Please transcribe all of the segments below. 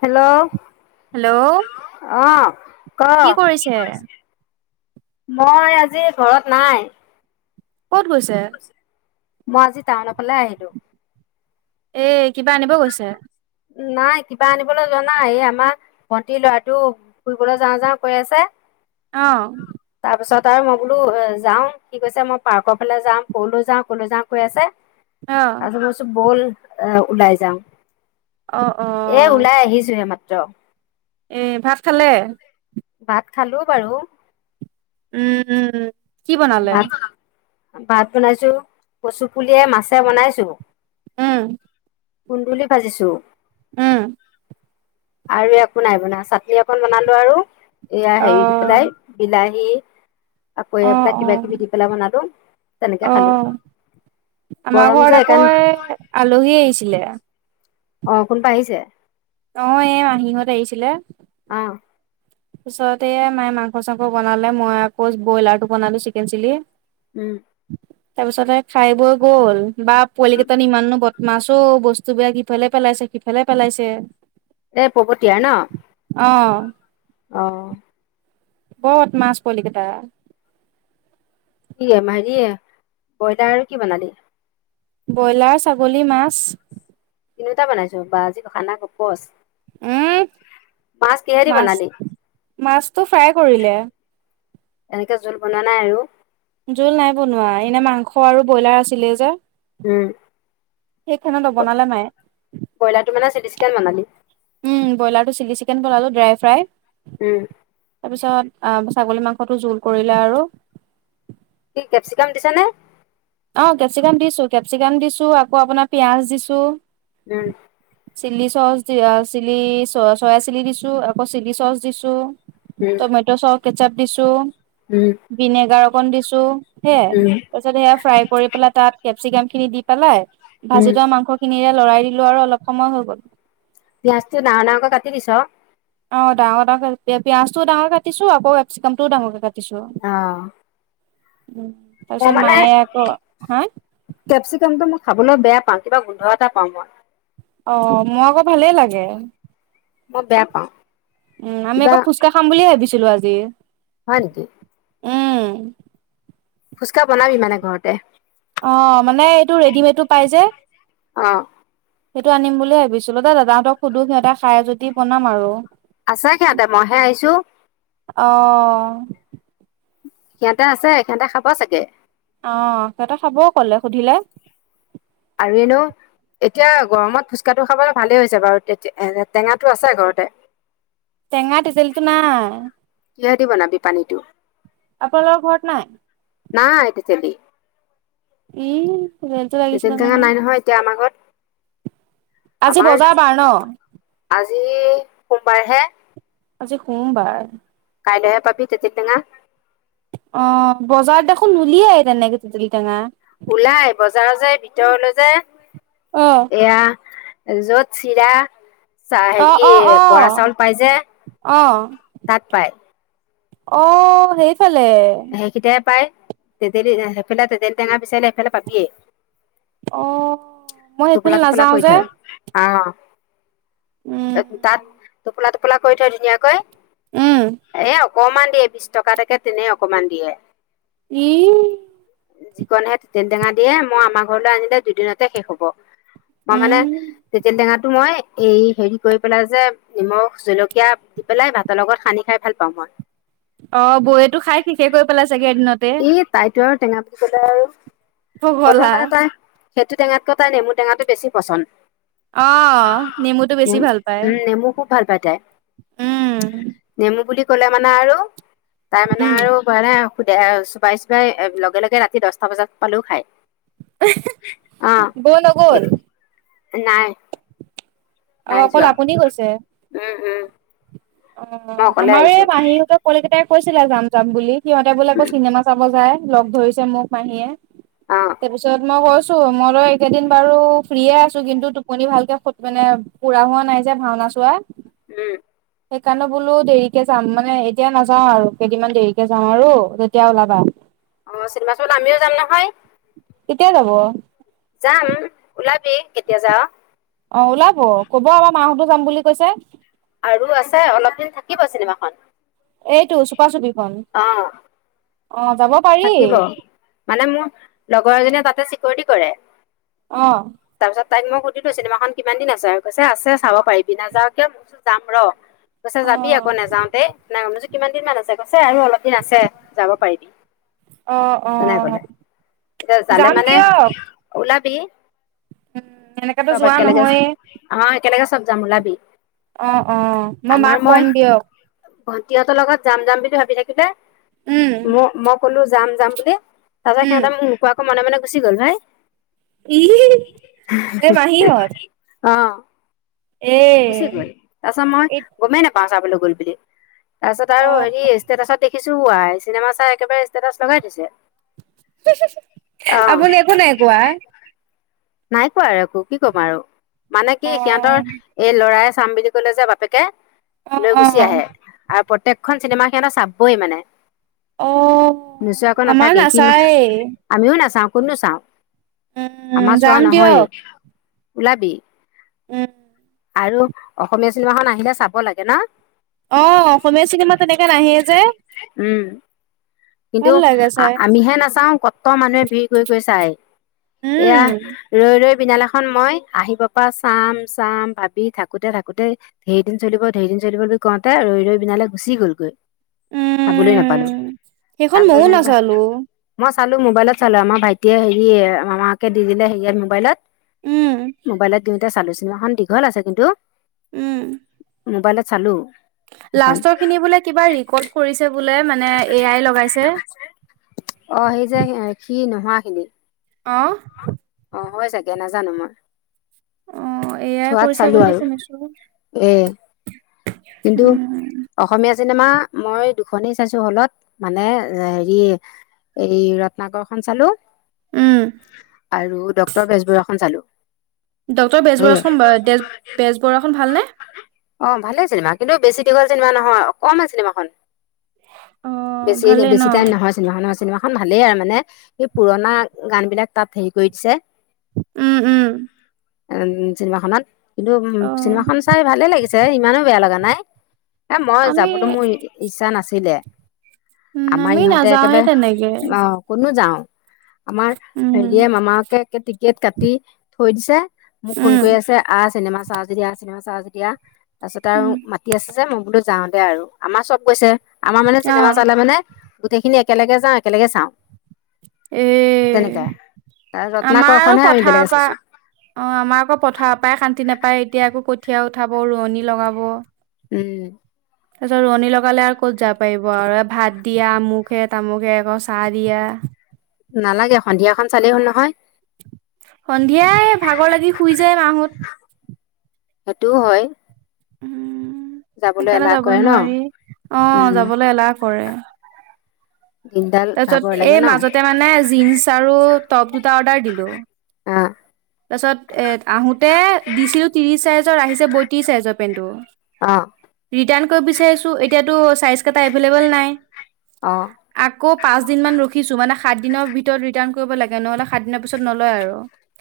Hello. Hello [unintelligible] অ কো কি কৰিছে। মই আজি ঘৰত নাই। ক'ত গৈছে। মই আজি টাউনৰ ফালে আহিলোঁ। এ কিবা আনিব গৈছে। নাই কিবা আনিবলৈ যোৱা নাই এই আমাৰ। ভণ্টিৰ ল'ৰাটো ফুৰিবলৈ যাওঁ, যাওঁ কৈ আছে। অ। তাৰ পিছত আৰু মই বোলো যাওঁ সি কৈছে মই পাৰ্কৰ ফালে যাম ক'লৈ যাওঁ ক'লৈ যাওঁ কৈ আছে। অ [unintelligible] বল ওলাই যাওঁ। অ অ এ ওলাই আহিছোহে মাত্ৰ। এ ভাত খালে। ভাত খালোঁ বাৰু। উম উম উম। কি বনালে ভাত, ভাত বনাইছোঁ কচু পুলিয়ে মাছে বনাইছোঁ। উম। কুন্দুলি ভাজিছো। উম। আৰু একো নাই বনোৱা চাটনি অকণ বনালো আৰু এয়া অ হেৰি দি পেলাই বিলাহী। আকৌ অ এইবিলাক অ কিবা কিবি দি পেলাই বনালো তেনেকে অ খালোঁ। আমাৰ ঘৰত আকৌ এই আলহী আহিছিলে। অ কোনবা আহিছে। অ এই মাহিহঁত আহিছিলে। অ। পিছতে এ মায়ে মাংস চাংস বনালে মই আকৌ ব্ৰইলাৰটো বনালো চিকেন চিলি। উম। তাৰ পিছত খাই বৈ গ'ল বা পোৱালি কেইটা ইমাননো বত মাছ ঔ বস্তুবিলাক ইফালে পেলাইছে সিফালে পেলাইছে। এ পৱতীয়া নহ। অ। অ। বদমাছ পোৱালি কেইটা। কি [unintelligible] ব্ৰইলাৰ আৰু কি বনালি। ব্ৰইলাৰ ছাগলী মাছ। তিনিওটা বনাইছোঁ বা আজি খানা গোপচ। উম বনালি মাছ-মাছটো ফ্ৰাই কৰিলে। এনেকে জোল বনোৱা নাই আৰু। জোল নাই বনোৱা এনে মাংস আৰু ব্ৰইলাৰ আছিলে যে। উম [unintelligible] নোৱনালে মায়ে। ব্ৰইলাৰটো মানে ছিলিচকেন বনালি। উম ব্ৰইলাৰটো চিলি চিকেন বনালো ড্ৰাই ফ্ৰাই। উম। তাৰপিছত ছাগলী মাংসটো জোল কৰিলে আৰু। কি কেপচিকাম দিছা নে। অ কেপচিকাম দিছোঁ কেপচিকাম দিছোঁ আকৌ আপোনাৰ পিয়াজ দিছোঁ। উম। চিলি চচ দি চিলি চ চয়া চিলি দিছোঁ আকৌ চিলি চচ দিছোঁ। হু। টমেট' চ কেচাপ দিছোঁ। উম। ভিনেগাৰ অকন দিছোঁ সেয়া, উম তাৰপিছত সেয়া ফ্ৰাই কৰি পেলাই তাত কেপচিকামখিনি দি পেলাই উম ভাজি থোৱা মাংস খিনিৰে লৰাই দিলোঁ আৰু অলপ সময় হৈ গ'ল। পিয়য়াজটো ডাঙৰ ডাঙৰকৈ কাটি দিছ। অ' ডাঙৰাঙৰ ক পিয়ঁয়াজটো ডাঙৰকে কাটিছোঁ আকৌ কেপচিকামও ডাঙৰকে কাটিছো। অ'। উ, মই তাৰপিছত মানে মায়ে আকৌ, হা? কেপচিকামটো মই খাবলৈ বেয়া পাওঁ, কিবা গোন্ধ এটা পাওঁ মই। অ' মই আকৌ ভালেই লাগে। মই বেয়া পাওঁ। উম, আমি কিবা আকৌ ফুচকাহ খাম বুলিয়ে ভাবিছিলোঁ আজি। হয় নেকি? উম। ফুচকাহ বনাবি মানে ঘৰতে? অ' মানে এইটো ৰেডিমেডটো পাই যে। অ'। সেইটো আনিম বুলিুলিয়ে ভাবিছিলোঁ, দা দাদাাহঁতক সুধো সিহঁতে খাই যদি বনাম আৰু। আছে সিহঁতে, মইহে আহিছোঁ। অ'। সিহঁতে আছে, সিহঁতে খাব চাগে। অ' সিহঁতে খাব ক'লে সুধিলে? আৰু এনেও এতিয়া গৰমত ফুচকাহটো খাবলৈ ভালেই হৈছে বাৰু, তে-টেঙাটো আছে ঘৰতে। টেঙা টেতেলিটো নাই। কিহেদি বনাবি পানীটো? আপোনালোকৰ ঘৰত নাই? নাই টেতেলি। ই। তেঁতেলীটো তেতেলী লাগিছিলে টেঙা নহয়। নাই এতিয়া আমাৰ ঘৰত। আজি আমাৰ বজাৰ বাৰ ন'? আজি সোমবাৰহে। আজি সোমবাৰ? কাইলেহে পাবি তেতিলী টেঙা। অ' বজাৰত দেখোন নোলিয়াই তেনেকে তেঁতেলী টেঙা। ওলাই, বজাৰত যে ভিতৰলৈ যে অ এয়া য'ত চিৰা অ হেৰি অ অ বৰা চাউল পাই যে, অ তাত পায়। অ' সেইফালে। সেইকেইটেহে পাই। সেইফালে তেজলী টেঙা বিচাৰিলে সেইফালে পাবিয়েই। অ মই সেইফালে টোপোলা টোপোলা নাযাও কৰি যে থয়। উম আ, তাত টোপোলা টোপোলা কৰি থয় ধুনীয়াকৈ উম এ, অকমান দিয়ে বিশ টকা, তাকে তেনে অকমান দিয়ে। ই যিকণহে তেঁতেলী টেঙা দিয়ে, মই আমাৰ ঘৰলৈ আনিলে দুদিনতে শেষ হ'ব। মই উম মানে তেঁতেলী টেঙাটো মই এই হেৰি কৰি পেলাই যে নিমখ জলকীয়া দি পেলাই ভাতৰ লগত খানি খাই ভাল পাওঁ মই। অ' বৌয়েতো খাই শেষ কৰি পেলাই চাগে এদিনতে। এই তাইতো আৰু টেঙা বুলি ক'লে আৰু হ'লেও পগলা মানে তাই সেইটো টেঙাতকৈ তাই নেমু টেঙাটো বেছি পচন্দ। অ', নেমুটো বেছি নেমু উম ভালপায়, নেমু খুব ভাল পায় তাই উম। নেমু বুলি ক'লে মানে আৰু তাই উম। [unintelligible] চোবাই, চোবাই লগে, লগে ৰাতি দহটা বজাত পালেও খায়। অ', বৌ নগ'ল নাই। অ নাই অকল যোৱা আপুনি গৈছে উম, উম। অ', মই অ', অকলে আমাৰ এই আহিছো মাহীহঁতৰ পোৱালিকিটাই কৈছিলে যাম, যাম বুলি সিহঁতে বোলে আকৌ চিনেমা চাব যায়। লগ ধৰিছে মোক মাহীয়ে, অ তাৰপিছত মই কৈছো মই এইকেইদিন বাৰু ফ্ৰীয়ে আছো কিন্তু টোপনি ভালকে মানে পুৰা হোৱা নাই যে ভাওনা চোৱা। উম। সেইকাৰণে বোলো দেৰিকে যাম, মানে এতিয়া নাযাওঁ আৰু কেইদিনমান দেৰিকে যাওঁ আৰু তেতিয়া ওলাবা। অ', চিনেমা চাবলৈ আমিও যাম নহয়! কেতিয়া যাব? যাম, ওলাবি কেতিয়া যাৱ। অ', ওলাব ক'ব আমাৰ মাহঁতো যাম বুলি কৈছে। আৰু আছে অলপ দিন থাকিব চিনেমাখন। এইটো চুপা চুপিখন অ অ', যাব পাৰি থাকিব, মানে মোৰ লগৰ এজনীয়ে তাতে চিকৰটি কৰে। অ'। তাৰপিছত তাইক মই সুধিলো চিনেমাখন কিমান দিন আছে, কৈছে আছে চাব পাৰিবি নাযাওঁ কিয়? যাম ৰহ। কৈছে অ যাবি আকৌ নাযাওঁতেই, নাই মই কৈছোঁ কিমান দিন মান আছে গৈছে আৰু অলপ দিন আছে যাব পাৰিবি। অ অ তেনেক'লে, এতিয়া যালে যাম মানে দিয়ক ওলাবি। উম এনেকাতো চব যোৱা একেলগে নহয়ে অ', একেলগে চব যাম ওলাবি। অ', অ', মই মাক কম দিয়ক। ভণ্টিহঁতৰ লগত যাম, যাম বুলি ভাবি থাকোঁতে উম মো-ম যাম, যাম বুলি, তাৰপিছত উম সিহঁতে মোক নোকোৱাকৈ মনে, মনে গুচি গ'ল ভাই। ইহ এ, মাহীহঁত? অ'। এ গুচি গ'ল। তাৰপিছত মই এই গমেই নেপাওঁ চাবলৈ গ'ল বুলি, তাৰপিছত অ আৰু হেৰি ষ্টেটাচত দেখিছোঁ উআই চিনেমা চাই একেবাৰে ষ্টেটাচ লগাই দিছে। আপুনি একো নাই কোৱা অ'। নাই কোৱা আৰু একো, কি ক'ম আৰু! মানে কি অ সিহঁতৰ এই ল'ৰাই চাম বুলি ক'লে যে বাপেকে, অ লৈ অ গুচি আহে। আৰু প্ৰত্যেকখন চিনেমা সিঁহতে চাবই মানে। অ নোচোৱাকৈ আমাৰ নাথাকে, সি মানে নাচায়ে আমিও নাচাওঁ ক'ত নো চাওঁ! উম, আমাৰ চোৱা যাম নহয়েই দিয়ক। ওলাবি। উম। আৰু অসমীয়া চিনেমাখন আহিলে চাব লাগে ন! অ', অসমীয়া চিনেমা তেনেকে নাহেই যে। উম। কিন্তু ভাল লাগে চাই আমিহে নাচাওঁ কত মানুহে ভিৰ কৰি, কৰি চায়, উম এয়া ৰৈ, ৰৈ বিনালেখন মই আহিব পা চাম, চাম ভাবি থাকোঁতে, থাকোঁতে ঢেৰ দিন চলিব, ঢেৰ দিন চলিব বুলি কওঁতে ৰৈ, ৰৈ বিনালৈ গুচি গ'লগৈ, চাবলৈ উম নাপালোঁ। সেইখন তাৰপিছত ময়ো যেনিবা নাচালো মই চালোঁ মোবাইলত চালোঁ আমাৰ ভাইটিয়ে হেৰি মামাকে দি দিলে হেৰিয়াত মোবাইলত। উম মোবাইলত দিওঁতে চালোঁ চিনেমাখন দীঘল আছে কিন্তু। উম মোবাইলত চালো এখন লাষ্টৰ খিনি বুলে কিবা ৰিকল কৰিছে বুলে মানে এ আই লগাইছে অ সেই যে সি নোহোৱা খিনি অঁ অ হয় চাগে নাজানো মই অ এ আই চোৱাত কৰিছে চালো বুলি আৰু শুনিছো এ কিন্ত অসমীয়া চিনেমা মই দুখনেই চাইছো হলত মানে হেৰি এই ৰত্নাকৰখন চালো উম আৰু ডক্টৰ বেজবৰুৱা খন চালো ডক্টৰ সেয়ে বেজবৰুৱা বেজবৰুৱা খন ভালনেে অ ভালেই চিনেমা কিন্তু বেছি দীঘল চিনেমা নহয় অকমান চিনেমাখন অ বেছি ভালেই ন বেছি টাইম নহয় নহয় নহয় চিনেমা খন ভালেই আৰু মানে সেই পুৰণা গান বিলাক তাত হেৰি কৰি দিছে উম উম উম চিনেমা খনত কিন্তু উ অ চিনেমা খন চাই ভালে লাগিছে ইমানো বেয়া লগা নাই এ মই আমি যাবলৈ মোৰ ইচ্ছা নাছিলে উম আমাৰ আমি ইহঁতে নাযাওৱে একেবাৰে তেনেকে অ কোনো যাও আমাৰ উম হেৰিয়ে মামাকে একে টিকেট কাটি থৈ দিছে মোক ফোন উম কৰি আছে আহ চিনেমা চাঅ যদি আহ চিনেমা চা যদি আ তাৰ উম মাতি আছে যে মই বোলো যাও দে আৰু আমাৰ চব গৈছে আমাৰ মানে অ চিনেমা চালে মানে গোটেইখিনি একেলগে যাও একেলগে চাওঁ এ তেনেকে তাৰ আমাৰ আৰু ৰত্নাকৰখনহে আমি বেলেগে পথাৰৰ পৰা চাইছো অ আমাৰ আকৌ পথাৰ পৰাাই শান্তি নাপায় এতিয়া আকৌ কঠীয়া উঠাব ৰোৱনী লগাব উম তাৰপিছত ৰোৱনী লগালে আৰু ক'ত যাব পাৰিব আৰু ভাত দিয়া আমুকে তামুখে আকৌ চাহ দিয়া নালাগে সন্ধিয়াখন চালেই হ'ল নহয় সন্ধিয়াই ভাগৰ লাগি শুই যায় মাহত হেইটোও হয় উম যাবলৈ সেইকাৰণে এলাহ কৰে যাবই ন নোৱাৰি অ উম যাবলৈ এলাহ কৰে দিনডাল ভাগৰ তাৰপিছত লাগে এই ন মাজতে মানে জীন্চ আৰু টপ দুটা অৰ্ডাৰ দিলো অ তাৰপিছত এ আহোতে দিছিলো ত্ৰিশ চাইজৰ আহিছে বত্ৰিশ চাইজৰ পেণ্টটো অ ৰিটাৰ্ণ কৰিব বিচাৰিছোঁ এতিয়াতো চাইজ কেইটা এভেইলেবল নাই অ আকৌ পাঁচদিন মমান ৰখিছো মানে সাত দিনৰ ভিতৰত ৰিটাৰ্ণ কৰিব লাগে নহলে সাত দিনৰ পিছত নলয় আৰু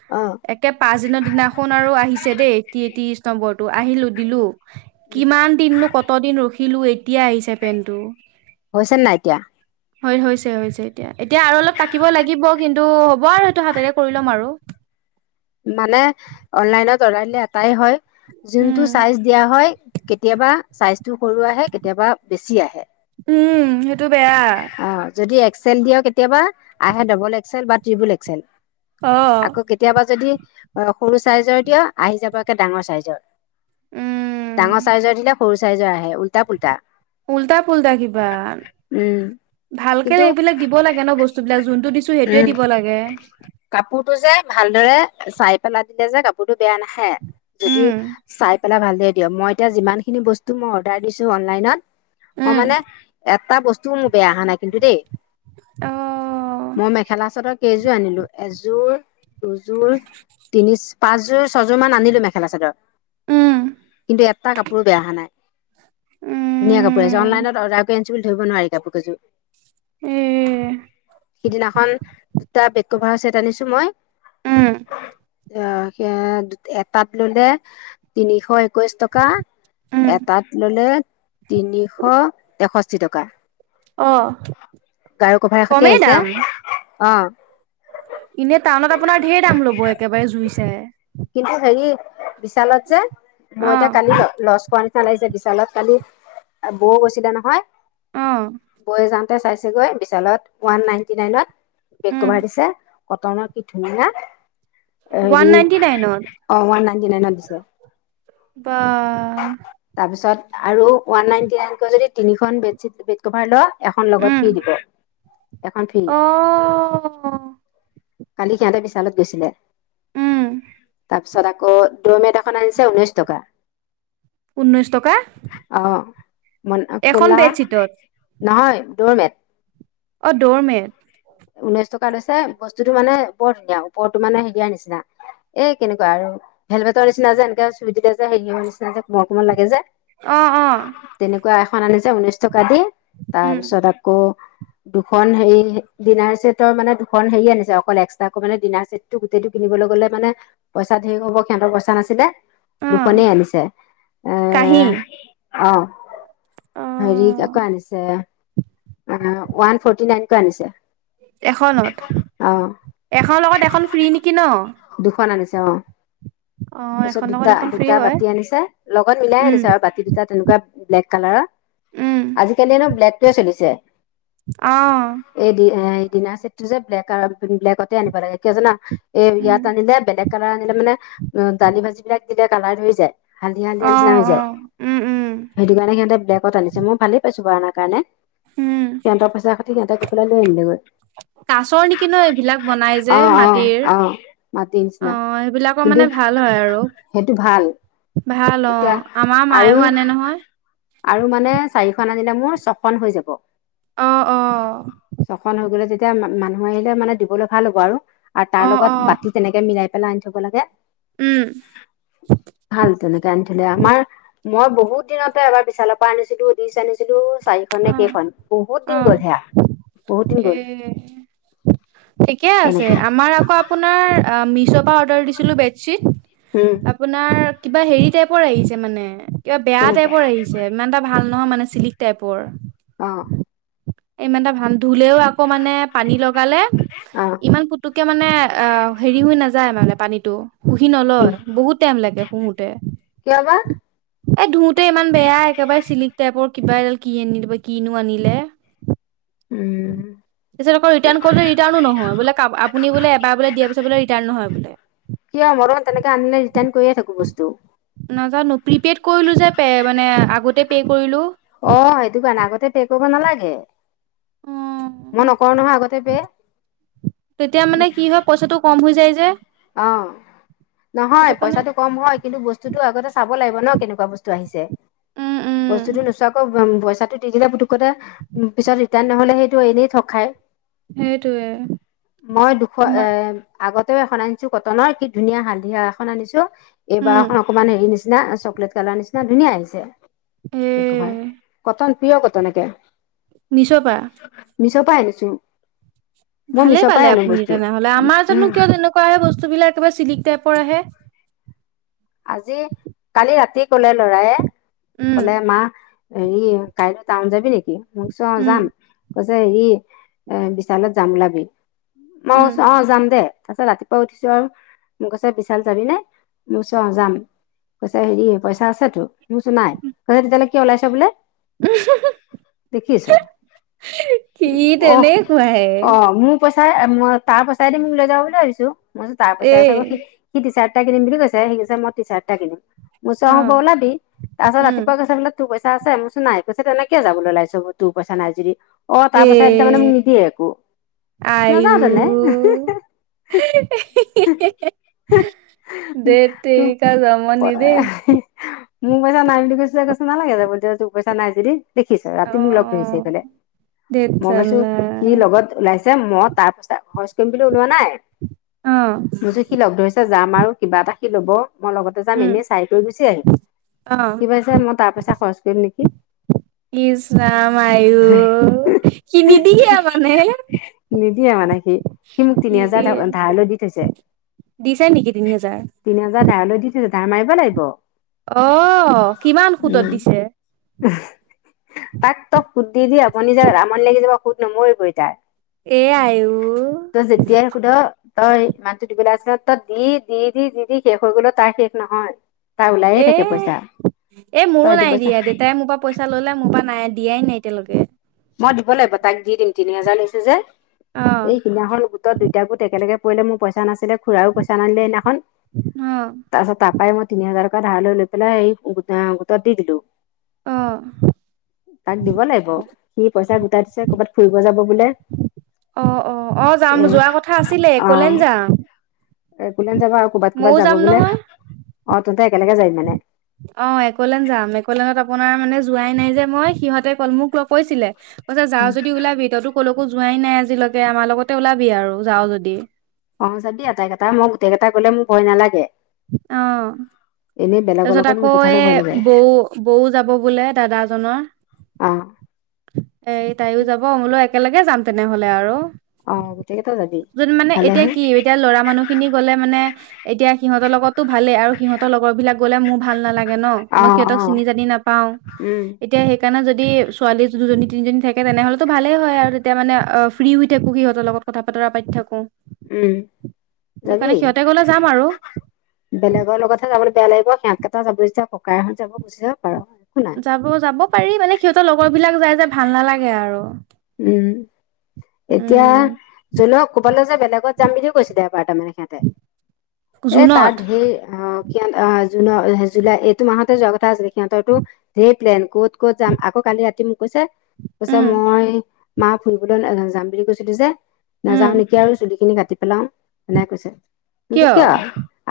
অ একে পাঁচদিনৰ দিনাখন আৰু আহিছে দেই টিট্ৰিছ নম্বৰটো আহিলোঁ দিলোঁ উম কিমান দিননো কত দিন ৰখিলো এতিয়া আহিছে পেণ্টটো হয়চেনে নাই এতিয়া হয় হৈছে হৈছে এতিয়া এতিয়া আৰু অলপ কাটিব লাগিব কিন্তু হ'ব আৰু সেইটো হাতেৰে কৰি ল'ম আৰু মানে অনলাইনত অদাৰ দিলে হয় যোনটো উম চাইচ দিয়া হয় কেতিয়াবা টো সৰু আহে কেতিয়াবা বেছি আহে উম সেইটো বেয়া অ যদি এক্সেল দিয়ে কেতিয়াবা আহে ডাবল এক্সেল বা ত্ৰিপল এক্সেল অ আকৌ কেতিয়াবা যদি সৰু চাইজৰ দিয়ে আহি যাব একে ডাঙৰ চাইজৰ ডাঙৰ উম চাইজৰ দিলে সৰু চাইজৰ আহে উল্টা পুল্টা উল্টা পুল্টা কিবা উম ভালকে কিন্তু এইবিলাক দিব লাগে ন বস্তুবিলাক যোনটো দিছো সেইটোৱে উম দিব লাগে কাপোৰটো যে ভালদৰে চাই পেলাই দিলে যে কাপোৰতটো বেয়া নাহে যদি উম চাই পেলাই ভালে দিয় মই এতিয়া যিমানখিনি বস্তু মই অৰ্ডাৰ দিছো অনলাইনত মই উম মানে এটা বস্তুও মোৰ বেয়া অহা নাই কিন্তু দেই অ মই মেখেলা চাদৰ কেইযোৰ আনিলো এযোৰ দুযোৰ তিনি পাঁচযোৰ ছযোৰ মান আনিলো মেখেলা চাদৰ উম কিন্তু এটা কাপোৰ বে অহা নাই ধুনীয়া কাপোৰ আছে উম অনলাইনত অৰ্ডাৰ কৰি আনিছো বুলি ধৰিব নোৱাৰি কাপোৰ কযোৰ উ সিদিনাখন দুটা বেড কভাৰৰ চছেট আনিছো মই উম অ সেই এটাত ললে তিনিশ একৈশ টকা উম এটাত ল'লে তিনিশ তেষষ্ঠি টকা অঁ গাৰু কভাৰ এ খতি আহিছে অ এনে টাউনত আপোনাৰ ঢেৰ দাম ল'ব একেবাৰে জুই চাই কিন্তু হেৰি বিশালত যে মই অ এতিয়া কালি লচ নিাগিছে বিশালত কালি বৌ গৈছিলে নহয় অ বৈ যাওঁতে চাইছেগৈ বিশালত ওৱান নাইনটি নাইনত বেক উম কভাৰ দিছে কটনৰ কি ধুনীয়া ওৱান হেৰি নাইনটি নাইনত অ ওৱান নাইনটি নাইনত দিছে বাৰ তাৰ পিছত আৰু ওৱান নাইনটি নাইনকৈ যদি তিনিখন বেড্বীট বেড কভাৰ ল এখন লগত উম ফ্ৰী দিব এখন ফ্ৰী অ কালি সিহঁতে বিশালত গৈছিলে উম তাৰপিছত আকৌ ড্ৰ'মেট এখন আনিছে ঊনৈশ টকা ঊনৈছ টকা অ ম এখন কলা বেডশ্বীটত নহয় দৌৰমট অ দৌৰমেট ঊনৈশ টকা লৈছে বস্তুটো মানে বৰ ধুনীয়া ওপৰতটো মানেৰিয়াৰ নিচিনা এ কেনেকুৱা আৰু হেলমেটৰ নিচিনা যে এনেকে চুই দিলে যে হেৰিয়ৰ নিচিনা যে কোমৰ কোমৰ লাগে যে অ অ তেনেকুৱা এখন আনিছে ঊনৈশ টকা দি উম তাৰপিছত আকৌ দুখন হে ডিনাৰ চছেটৰ মানে দুখন হেৰি আনিছে অকল এক্সট্ৰাকৈ মানে ডিনাৰ চেটটো গোটেইটো কিনিবলৈ গ'লে মানে পইচা ঢেৰ হব সিহঁতৰ পইচা নাছিলে অ দুখনেই আনিছে কাঁহী এ অ অ হেৰি কৌ আনিছে অ ওৱান ফৰ্টি নাইন ক আনিছে এখনত অ এখন লগত এখন ফ্ৰী নেকি ন দুখন আনিছে অ অ তাৰপিছত এখন লগত দুটা এখন ফ্ৰী দুটা হয় বাতি আনিছে লগত মিলাই উম আনিছে আৰু বাতি দুটা তেনেকুৱা ব্লেক কালাৰৰ উম আজিকালি ন ব্লেকটোৱে চলিছে অ এই দি এই দিনাৰ চছেটটো যে ব্লেক আৰু ব্লেকতে আনিব লাগে কিয় জানা এ উম ইয়াত আনিলে বেলেগ কালাৰ আনিলে মানে দালি ভাজি বিলাক দিলে কালাৰ ধৰি যায় হালধিয়া অ হালধিয়া নিচিনা হৈ অ যায় উম উম সেইটো কাৰণে সিহঁতে বেল্কত আনিছেই ভালেই পাইছো বাৰু আনা কাৰণে উম সিহঁতৰ পইচা সাতি সিহঁতে গ পেলাই লৈ আনিলেগৈ কাছৰ নেকি ন এইবিলাক বনাই যে অ অ মাটিৰ অ মাটিৰ নিচিনা অ সেইবিলাকৰ কিন্তু মানে ভাল ভাল হয় আৰু সেইটো ভাল ভাল অ এতিয়া আমাৰ আৰু মায়েও আনে নহয় আৰু মানে চাৰিখন আনিলে মোৰ ছখন হৈ যাব অ অ ছখন হৈ গলে তেতিয়া মানুহ আহিলে মানে দিবলৈ ভাল হ'ব আৰু আৰু তাৰ অ অ লগত বাতি তেনেকে মিলাই পেলাই আনি থব লাগে উম ভাল তেনেকে আনি থলে আমাৰ মই বহুত দিনতে এবাৰ বিশালৰ পৰা আনিছিলো ডিচ আনিছিলো চাৰি খন অ নে কেইখন বহুত অ দিন গ'ল সেয়া বহুত দিন এ গ'ল ঠিকে আছে তেনেকে আমাৰ আকৌ আপোনাৰ মিছ' পৰা অৰ্ডাৰ দিছিলো উম বেডশ্বীট আপোনাৰ কিবা হেৰি টাইপৰ আহিছে মানে কিবা বেয়া তেনেকুৱা টাইপৰ আহিছে ইমান এটা ভাল নহয় মানে চিল্ক টাইপৰ অ ইমান এটা ভাল ধুলেও আকৌ মানে পানী লগালে অ ইমান তাকে মানে অ হেৰি হৈ নাযায় মানে পানীতটো শুহি নলয় বহুত টাইম লাগে শুহতে কিয় বা এই ধুওতে ইমান বেয়া একেবাৰে চিল্ক টাইপৰ কিবা এডাল কি আনিব কিনো আনিলে উম পিছ আকৌ ৰিট্ৰাৰণ ৰিটা্ৰণ নহয় বোলে আপু বো এবাৰ বলে দিয়াপিছত বোলে ৰিটাণো নহয় বোলে কিয় মই দেখুন তেনেকে আনিলে ৰিটাণ কৰিয়ে থাকো বস্তু নাজানো প্ৰিপেড কৰিলো যে পে মানে আগতে পে' কৰিলো অ সেইটো কাৰণে আগতে পে কৰিব নালাগে অ মই নকৰো নহয় আগতে পে তেতিয়া মানে কি হয় পইচাটো কম হৈ যায় যে অ নহয় সেইটো কাৰণে পইচাটো কম হয় কিন্তু বস্তুটো আগতে চাব লাগিব ন কেনেকুৱা বস্তু আহিছে উম উম বস্তুতো নোচোৱাকৈ পইচাটো দি দিলে পিছত ৰিটাৰ্ণ নহলে সেইটো এনেই থক খায় সেইটোৱে মই দুশ আমাৰ এ আগতেও এখন আনিছো কটনৰ কি ধুনীয়া হালধিয়া এখন আনিছো উম এইবাৰখন অকমান হেৰি নিচিনা চকলেট কালাৰ নিচিনা ধুনীয়া আহিছে এ একে ভাই কতন প্ৰিয়ৰ কতনকে এইটো মিছৰ পৰা মিছৰ পৰাই আনিছো মই ভালে মিছৰ পৰাই পালে আনো আপুনি বস্তু তেনেহলে উম আমাৰ জানো উম কিয় তেনেকুৱা আহে বস্তু বিলাক একেবাৰে চিলিক টাইপৰ আহে আজি কালি ৰাতি কলে লৰায় উম কলে মা হেৰি কাইলৈ টাউন যাবি নেকি মই কচো উম যাম কৈছে হেৰি এ বিশালত যাম ওলাবি মই উম অ যাম দে তাৰিছত ৰাতিপুৱ উঠিছো আৰু ম কৈছোঁ বিশান যাবি নে অ যাম কৈছ হেৰি পইচা আছেতো মোৰো নাই কৈছে তেতিয়ালে কি ওলাইছ বোলে দেখিছ সি অ তেনেকুৱাই অ মো পইচাই ম তাৰ পইচাই দি মোক লৈ যাব বুলি ভাবিছো মই তাৰ এ পইচাই আছে সি টি চাৰ্ট এটা কিনিম বুলি কৈছে সি কৈছে মই টি চাৰ্ট এটা কিনিম মোৰ চো অ ওলাবি তাৰপিছত ৰাতিপুৱা উম গৈছে বোলে তোই পইচা আছে মইকচো নাই কৈছে তেনেকে যাবলৈ ওলাইছো তোৰ পইচা নাই যদি অ তাৰ পইচাইদি তাৰমানে মোক নিদিয়ে একো নাযাওঁ আই‌য়ু তেনে ধেত তেৰিকা জমনি দেই মোৰ পইচা নাই বুলি কৈছ যে কৈ নালাগে যাব তোৰ পইচা নাই যদি দেখিছ অ ৰাতি মোক লগ ধৰিছে সফলে ধেত মই ভাবিছো চাল্লা সি লগত ওলাইছে মই তাৰ পিছত খৰচ কৰিম বুলি ওলোৱা নাই মই অ সি লগ ধৰিছে যাম আৰু কিবা এটা সি ল'ব মই লগ ত যাম উম এনেই চাই কৰি গুচি আহিম অ সি ভাৱিছে মই তাৰ পইচা খৰচ কৰিম নেকি ইছ ৰাম আইয়ু সি নিদিয়ে মানে নিদিয়ে মানে সি সি মোক তিনি হাজাৰ নিদিয়ে ধাৰৈ দি থৈছে দিছে নেকি তিনি হেজাৰ তিনি হাজাৰ ধাৰলৈ দি থৈছে ধাৰ মাৰিব লাগিব অ কিমান সোতত উম দিছে [unintelligible] তাক তোক সুধ দি দি [unintelligible] আমনি লাগি যাব সুধ নমৰিব এ তাই এ আইও ত যেতিয়াই সোদ- তই ইমানতটো দিবলৈ আছিল তই দি দি দি যি দি শেষ হৈ গল তাৰ শেষ নহয় তাৰ ওলায়ে এ থাকে পইচা এ মোৰো তই এইটো নাই পইচা দিয়া দেউতাই মোৰ পৰা পইচা ললে মোৰ পৰা নাই দিয়াই নাই এতিয়ালকে মই দিব লাগিব তাক দি দিম তিনি হাজাৰ লৈছো যে অ এইদিনাখন তত দুইটা গোট একেলগে পৰিলে মোৰ পইচা নাছিলে খুৰাইও পইচা নানিলে সদিনাখন অ তাৰ পাছত তাৰ পৰাই মই তিনি হাজাৰ টকা ধাৰালৈ লৈ পেলাই এই গোটত দি দিলো অঁ তাক দিব লাগিব সি পইচা গোটাই দিছে কৰ'বাত ফুৰিব যাব বোলে অ অ অ যাম এ যোৱা কথা আছিলে একলেন যাম একলেন যাবা আৰু ক'বাত ময়ও ক'বাত যাব যাম বোলে নহয় অ তহতে একেলগে যাবি মানে অ একলেন যাম একলেনত আপোনাৰ মানে যোৱাই নাই যে মই সিহঁতে কল মোক লগ কৈছিলে যাও যদি ওলাবি তইতো ক'লৈকো যোৱাই নাই আজিলৈ আমাৰ লগতে ওলাবি আৰু যাও যদি অ যাবি আটাই কেইটা মই গোটেইকেইটা গলে মোৰ ভয় নালাগে অ এনেই বেলেগৰ তাৰপিছত লগত মোৰ আকৌ পঠালে ভয় এ লাগে বৌ বৌ যাব বোলে দাদাজনৰ অ এই তাইও যাব মোলৈ একেলগে যাম তেনেহলে আৰু অ গোটেই কেইটা যাবি যদি মানে এতিয়া ভালেহে কি এতিয়া ল'ৰা মানুহ খিনি গ'লে মানে এতিয়া সিহঁতৰ লগতো ভালেই আৰু সিহঁতৰ লগৰ বিলাক গলে মোৰ ভাল নালাগে ন অ মই অ সিহঁতক চিনি জানি নাপাও উম তেতিয়া সেইকাৰণে যদি ছোৱালী দুজনী তিনিজনী থাকে তেনেহ'লেতো ভালেই হয় আৰু তেতিয়া মানে ফ্ৰী হৈ থাকো সহঁতৰ লগতথা বতৰা পাতি থাকো উম সেইটো কাৰণে যাবি সিহঁতে গলে যাম আৰু বেলেগৰ লগতে যাবলৈ বেয়া লাগ সিহঁকেইটা যাবুিাওঁকহঁত যাবুিাওক আৰু যাব যাব পাৰি মানে সিহঁতৰ লগৰ বিলাক যাই যে ভাল নালাগে আৰু উম এতিয়া উম জোনও ক'বালৈ যে বেলেগত যাম বুলিও কৈছিলে এবাৰ তাৰমানান সিহঁতে এ তাৰ জুনত ধেৰ আহ সিহঁত আহ জুনৰ জুলাই এইটো মাহতে যোৱা কথা আছিলে সিহঁতৰো থেই প্লেন ক'ত ক'ত যাম আকৌ কালি ৰাতি কৈছে কৈছে উম মই মা ফুৰিবলৈ যাম বুলি কৈছোো যে উম নাযাও নেকি আৰু চুলি খিনি কাটি পেলাও এনোই কৈছে যে কিয়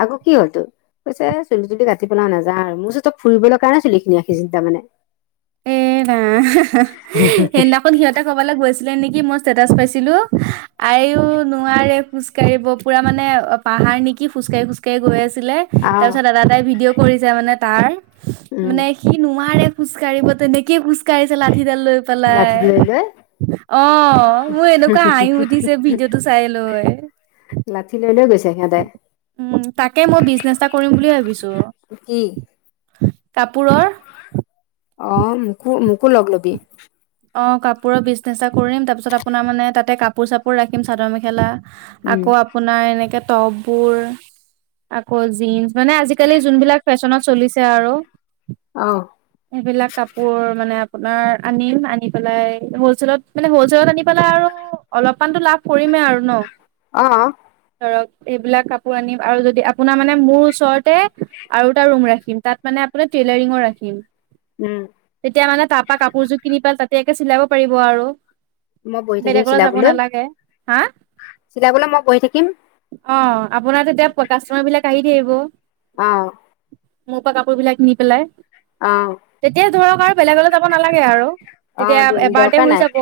আকৌ কি হ'ল তো কৈছে চুলি তুলি কাটি পেলা নাযা আৰু মোৰ চত ফুৰিবলৈ কাৰণে চুলিিনি আি চিন্ত মানে এৰা এ সিহঁতে ক'বালৈ গৈছিলে নেকি মই ষ্টেটাচ পাইছিলো আইও নোৱাৰে খো খোজকাঢ়িিব পুৰা মানে অ পাহাৰ নেকি খোজকাঢ়ি খোজকাঢ় গৈ আছিলে তাৰ আহ পিছত দাদা তাই ভিডিঅ' কৰিছে মানে তাৰ উম মানে সি নোৱাৰে খু খোজ কাঢ়িব তেনেকেই খোজ কাঢ়িছে লাঠিডাল লৈ পেলাই লাঠি লৈ লৈ অ মোৰ এনেকুৱা হাঁহি উঠিছে ভিডিঅ'টো চাই লৈ লাঠি লৈ লৈ গৈছে সিহঁতে উম তাকে মই বিজনেচ এটা কৰিম বুলি ভাবিছো। কি কাপোৰৰ অ মোকো মোকো লগ ল'বি অ কাপোৰৰ বিজনেচ এটা কৰিম তাৰপিছত আপোনাৰ মানে তাতে কাপোৰ চাপোৰ ৰাখিম চাদৰ মেখেলা উম আকৌ আপোনাৰ এনেকে টপবোৰ আকৌ জীঞ্চ মানে আজিকালি যোনবিলাক ফেশ্বনত চলিছে আৰু অ'। সেইবিলাক কাপোৰ মানে আপোনাৰ আনিম আনি পেলাই হলচেলত মানে হল হলচেলত আনি পেলাই আৰু অলপমান টো লাভ কৰিমেই আৰু ন অ'। ধৰক এইবিলাক কাপোৰ আনিম আৰু যদি আপোনাৰ মানে মোৰ ওচৰতে আৰু এটা ৰুম ৰাখিম তাত মানে আপোনাৰ টেইলাৰিঙও ৰাখিম উম। তেতিয়া মানে তাৰপা কাপোৰযোৰ কিনি পেলায় তাতিয়াকে চিলাব পাৰিব আৰু মই বহি থাকিম বেলেগলৈ যাব চিলাবলৈ, নালাগে হা চিলাবলৈ মই বহি থাকিম অ আপোনাৰ তেতিয়া কাষ্টমাৰবিলাক আহি থাকিব অ' মোৰপা কাপোৰ বিলাক নি পেলাই অ তেতিয়া ধৰক আৰু বেলেগলৈ যাব নালাগে আৰু অ তেতিয়া এবাৰতে দৰকাৰ হৈ নাই যাব।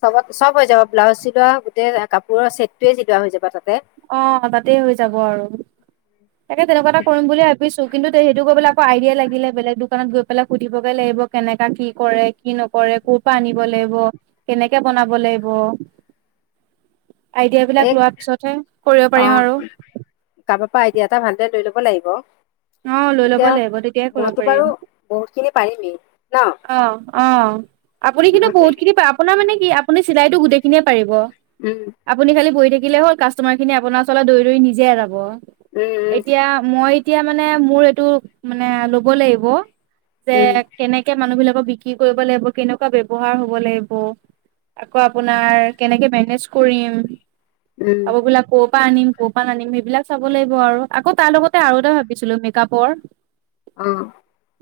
চবত চব হৈ যাব ব্লাউজ চিলোৱা গোটেই কাপোৰৰ ছেটটোৱে চিলোৱা হৈ যাব তাতে অ তাতে হৈ যাব আৰু তাকে তেনেকুৱা এটা কৰিম বুলি ভাবি বুজিছো কিন্তু সেইটো কৰিবলৈ আকৌ আইডিয়া লাগিলে বেলেগ দোকানত গৈ পেলাই সুধিবগে লাগিব কেনেকা কি কৰে কি নকৰে ক'ৰ পৰা আনিব লাগিব কেনেকে বনাব লাগিব [inaudible] আইডিয়াবিলাক এক লোৱা পিছতহে কৰিব অ পাৰিম আৰু কাৰবাপা আইডিয়া এটা ভালদৰে লৈ লব লাগিব অ লৈ ল'ব এতিয়া লাগিব তেতিয়াহে কৰিব মইতো বাৰু পাৰিম বহুত খিনি পাৰিমে অ অ আপুনি কিন্তু মইতো বহুত খিনি পাৰে আপোনাৰ মানে কি আপুনি চিলাইতো গোটেইখিনিয়ে পাৰিব উম' আপুনি খালি বহি থাকিলে হ'ল কাষ্টমাৰ খিনি আপোনাৰ ওচৰলে দৌৰি দৌৰি নিজে যাব। উম এতিয়া মই এতিয়া মানে মোৰ এইটো মানে লব লাগিব যে উম কেনেক -কে মানুহ বিলাকক বিক্ৰী কৰিব লাগিব কেনেকুৱা ব্যৱহাৰ হ'ব লাগিব। আকৌ আপোনাৰ কেনেকে মেনেজ কৰিম উম কাপোৰবিলাক ক'ৰ ক'ৰপা আনিম ক'ৰপা নানিম সেইবিলাক চাব লাগিব আৰু আকৌ তাৰ লগতে আৰু এটা ভাবিছিলো মেকআপৰ অ।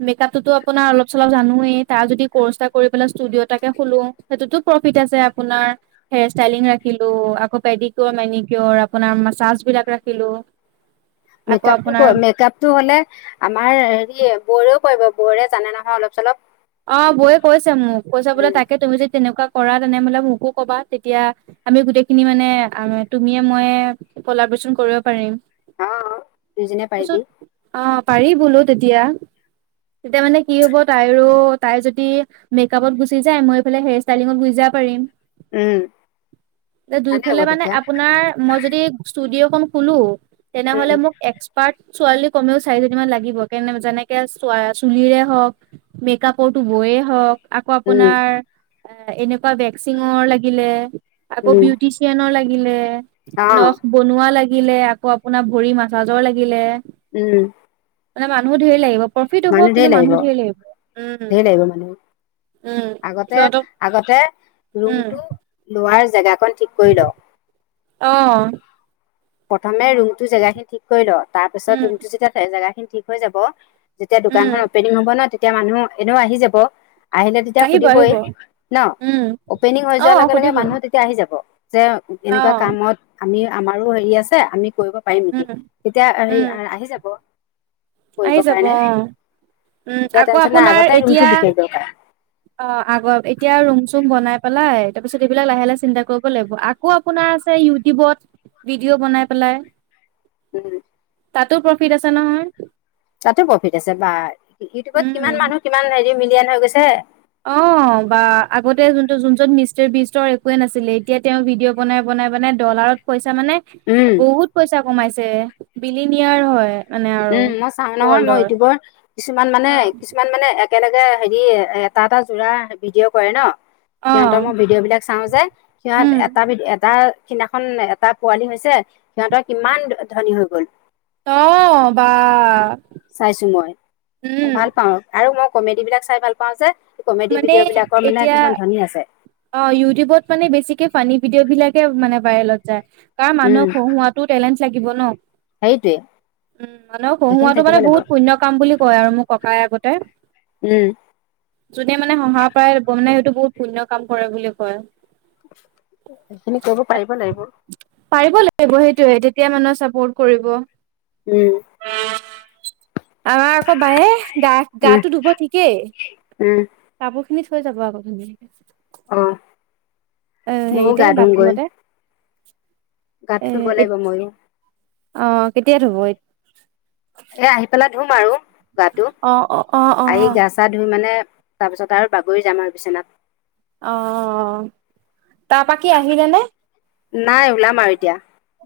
মেকআপটোতো আপোনাৰ অলপ -চলপ জানোয়েই তাৰ যদি কৰ্চ এটা কৰি পেলাই ষ্টুডিঅ' এটাকে খোলো সেইটোতো প্ৰফিট আছে আপোনাৰ হেয়াৰ ষ্টাইলিং ৰাখিলো আকৌ পেডিকিয়ৰ, মেনিকিয়ৰ আপোনাৰ মাছাজ বিলাক ৰাখিলো আকৌ মেকআপটো আপোনাৰ মেকআপ -টো হলে আমাৰ হেৰি বৌৱেৰে পাৰিব বৌৱেৰে জানে নহয় অলপ চলপ অ বৌয়ে কৈছে মোক কৈছে বোলে উম তাকে তুমি যদি তেনেকুৱা কৰা তেনে বোলে মোকো কবা তেতিয়া আমি গোটেইখিনি মানে তুমিয়ে মইয়ে কলাব্ৰেচন কৰিব পাৰিম। অ দুইজনিয়ে তাৰপিছত পাৰিবি। অ পাৰি বোলো তেতিয়া তেতিয়া মানে কি হ'ব তাইৰো তাই যদি মেকআপত গুচি যায় মই এইফালে হেয়াৰ ষ্টাইলিঙত গুচি যাব পাৰিম। উম এ ভালে হ'ব দুইফালে মানে তেতিয়া আপোনাৰ মই যদি ষ্টুডিঅ খলো উম তেনেহলে মোক এক্সপাৰ্ত ছোৱালী কমেও চাৰিজনমান লাগিব কেনে যেনেকে চুলিৰে হওঁক মেকআপ বৌটো বয়ে হওক আকৌ উম আপোনাৰ এনেকুৱা ভেকচিঙৰ লাগিলে আকৌ উম বিউটিচিয়ানৰ লাগিলে অ নখ বনোৱা লাগিলে আকৌ আপোনাৰ ভৰি মাছাজৰ লাগিলে উম মানে মানুহ ধেৰ লাগিব প্ৰফিট হ'ব মানুহ ধেৰ কিন্তু লাগিব মানুহো ধেৰ লাগিব উম ধেৰ লাগিব মানে উম আগতে সিহঁতক আগতে উম ৰুমটো লোৱাৰ জেগাকন ঠিক কৰি ল অ প্ৰথমে ৰুমটো জেগাখিনি ঠিক কৰি ল তাৰপিছত উম ৰুমটো যেতিয়া থ জেগাখিনি ঠিক হৈ যাব যেতিয়া উম দোকানখন অপেনিং হব ন তেতিয়া মানুহ এনেও আহি যাব আহিলে তেতিয়া আহিব সুধিবই আহিব ন উম অপেনিং হৈ অ যোৱাৰ লগে লগে সুধিবই মানুহ আহি যাব যে এনেকুৱা অ', কামত আমি আমাৰো হেৰি আছে আমি কৰিব পাৰিম নেকি উম, তেতিয়া হে উম, আহি যাব আহি কৰিবৰ যাব কাৰণে অ উম তেতিয়া আকৌ টেনচন নাই আপোনাৰ আগতে ৰুমটো এতিয়া বিশেষ দৰকাৰ অ আগত এতিয়া ৰুম চুম বনাই পেলাই তাৰপিছত এইবিলাক লাহে লাহে চিন্তা কৰিব লাগিব আগ আকৌ আপোনাৰ আছে ইউটিউবত ভিডিঅ' বনাই পেলাই উম তাতো প্ৰফিট আছে নহয় তাতো প্ৰফিট আছে বা ইউটিউবত কিমান উম। মানুহ কিমান হেৰি মিলিয়ন হৈ গৈছে অ অ বা আগতে যোনটো যোন মিষ্টাৰ বিষ্টৰ একোৱে নাছিলে এতিয়া তেওঁ ভিডিঅ' বনাই বনাই মানে ডলাৰত পইচা মানে উম বহুত পইচা কমাইছে বিলি নিয়াৰ হয় মানে আৰু উম মই চাও নহয় মই ৱৰ্ল্ডৰ ইউটিউবৰ কিছুমান মানে অ', কিছুমান মানে একেলগে হেৰি এটা এটা যোৰা ভিডিঅ' কৰে ন সিহঁতৰ অ', মই ভিডিঅ' বিলাক চাওঁ যে উম, সিহঁত এটা এটা সিদিনাখন এটা পোৱালি হৈছে সিহঁতৰ কিমান ধনী হৈ গল অ বা চাইছো মই উম, ভাল পাওঁ আৰু মই কমেডী বিলাক চাই ভাল পাওঁ যে কমেডি মানে ভিডিঅ' বিলাকৰ মানে এতিয়া কিছুমান ধনী আছে অ ইউটিউবত মানে বেছিকে ফানী ভিডিঅ' বিলাকে মানে ভাইৰেলত যায় কাৰণ উম মানুহক হোহোৱাত সেইটোৱে সেইখিনি থাকিব লাগিব [unintelligible] কাম বুলি কয় আৰু মোৰ ককাই আগতে উম যোনে মানে অহাৰ পৰাই লব মানে সেইটো বহুত পূন্য কাম কৰে বুলি কয় সেইখিনি কৰিব পাৰিব লাগিব পাৰিব লাগিব সেইটোয়ে তেতিয়া মানুহে চাপৰ্ট কৰিব উম আমাৰ আকৌ বায়ে গা উম গাটো ধুব ঠিকেই উম কাপোৰ খিনি থৈ যাব আকৌ ধুনীয়াকে অ অ ময়ো হেৰিতে গা ধুমগৈ বাথৰুমতে গাটো এ ধুব লাগিব এত- ময়ো অ কেতিয়া ধব এ আহি পেলাই ধুম আৰু গাটো অ', অ', অ', অ', আহি অ', গা চা ধুই মানে তাৰপিছত আৰু বাগৰি যাম আৰু বিচনাত অ তাৰাপা কি আহিলে নে নাই ওলাম আৰু এতিয়া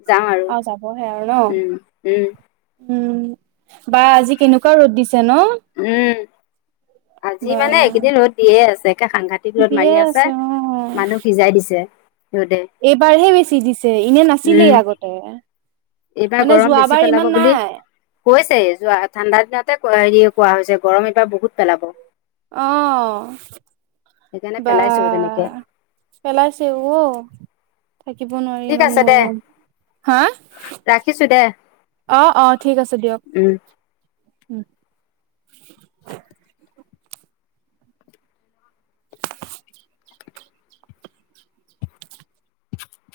যাম আৰু অ যাবহে আৰু ন উম উম উম বা আজি কেনেকুৱা ৰ'দ দিছে ন উম আজি বা মানে এইকেইদিন ৰ'দ দিয়ে আছে একে সাংঘাতিক ৰদ দিয়ে মাৰি আছে অ মানুহ সিজাই দিছে ৰ'দে এইবাৰহে বেছি দিছে এনে নাছিলেই উম, আগতে মানে যোৱাবাৰ ইমান নাই কৈছেই যোৱা ঠাণ্ডা দিনতে হেৰি কোৱা হৈছে গৰম এইবাৰ বহুত পেলাব অহ সেইকাৰণে বা পেলাইছো তেনেকে পেলাইছেও থাকিব নোৱাৰি ঠিক ইমান আছে দে গৰম হা ৰাখিছো দে অ অ ঠিক আছে দিয়ক উম। [unintelligible]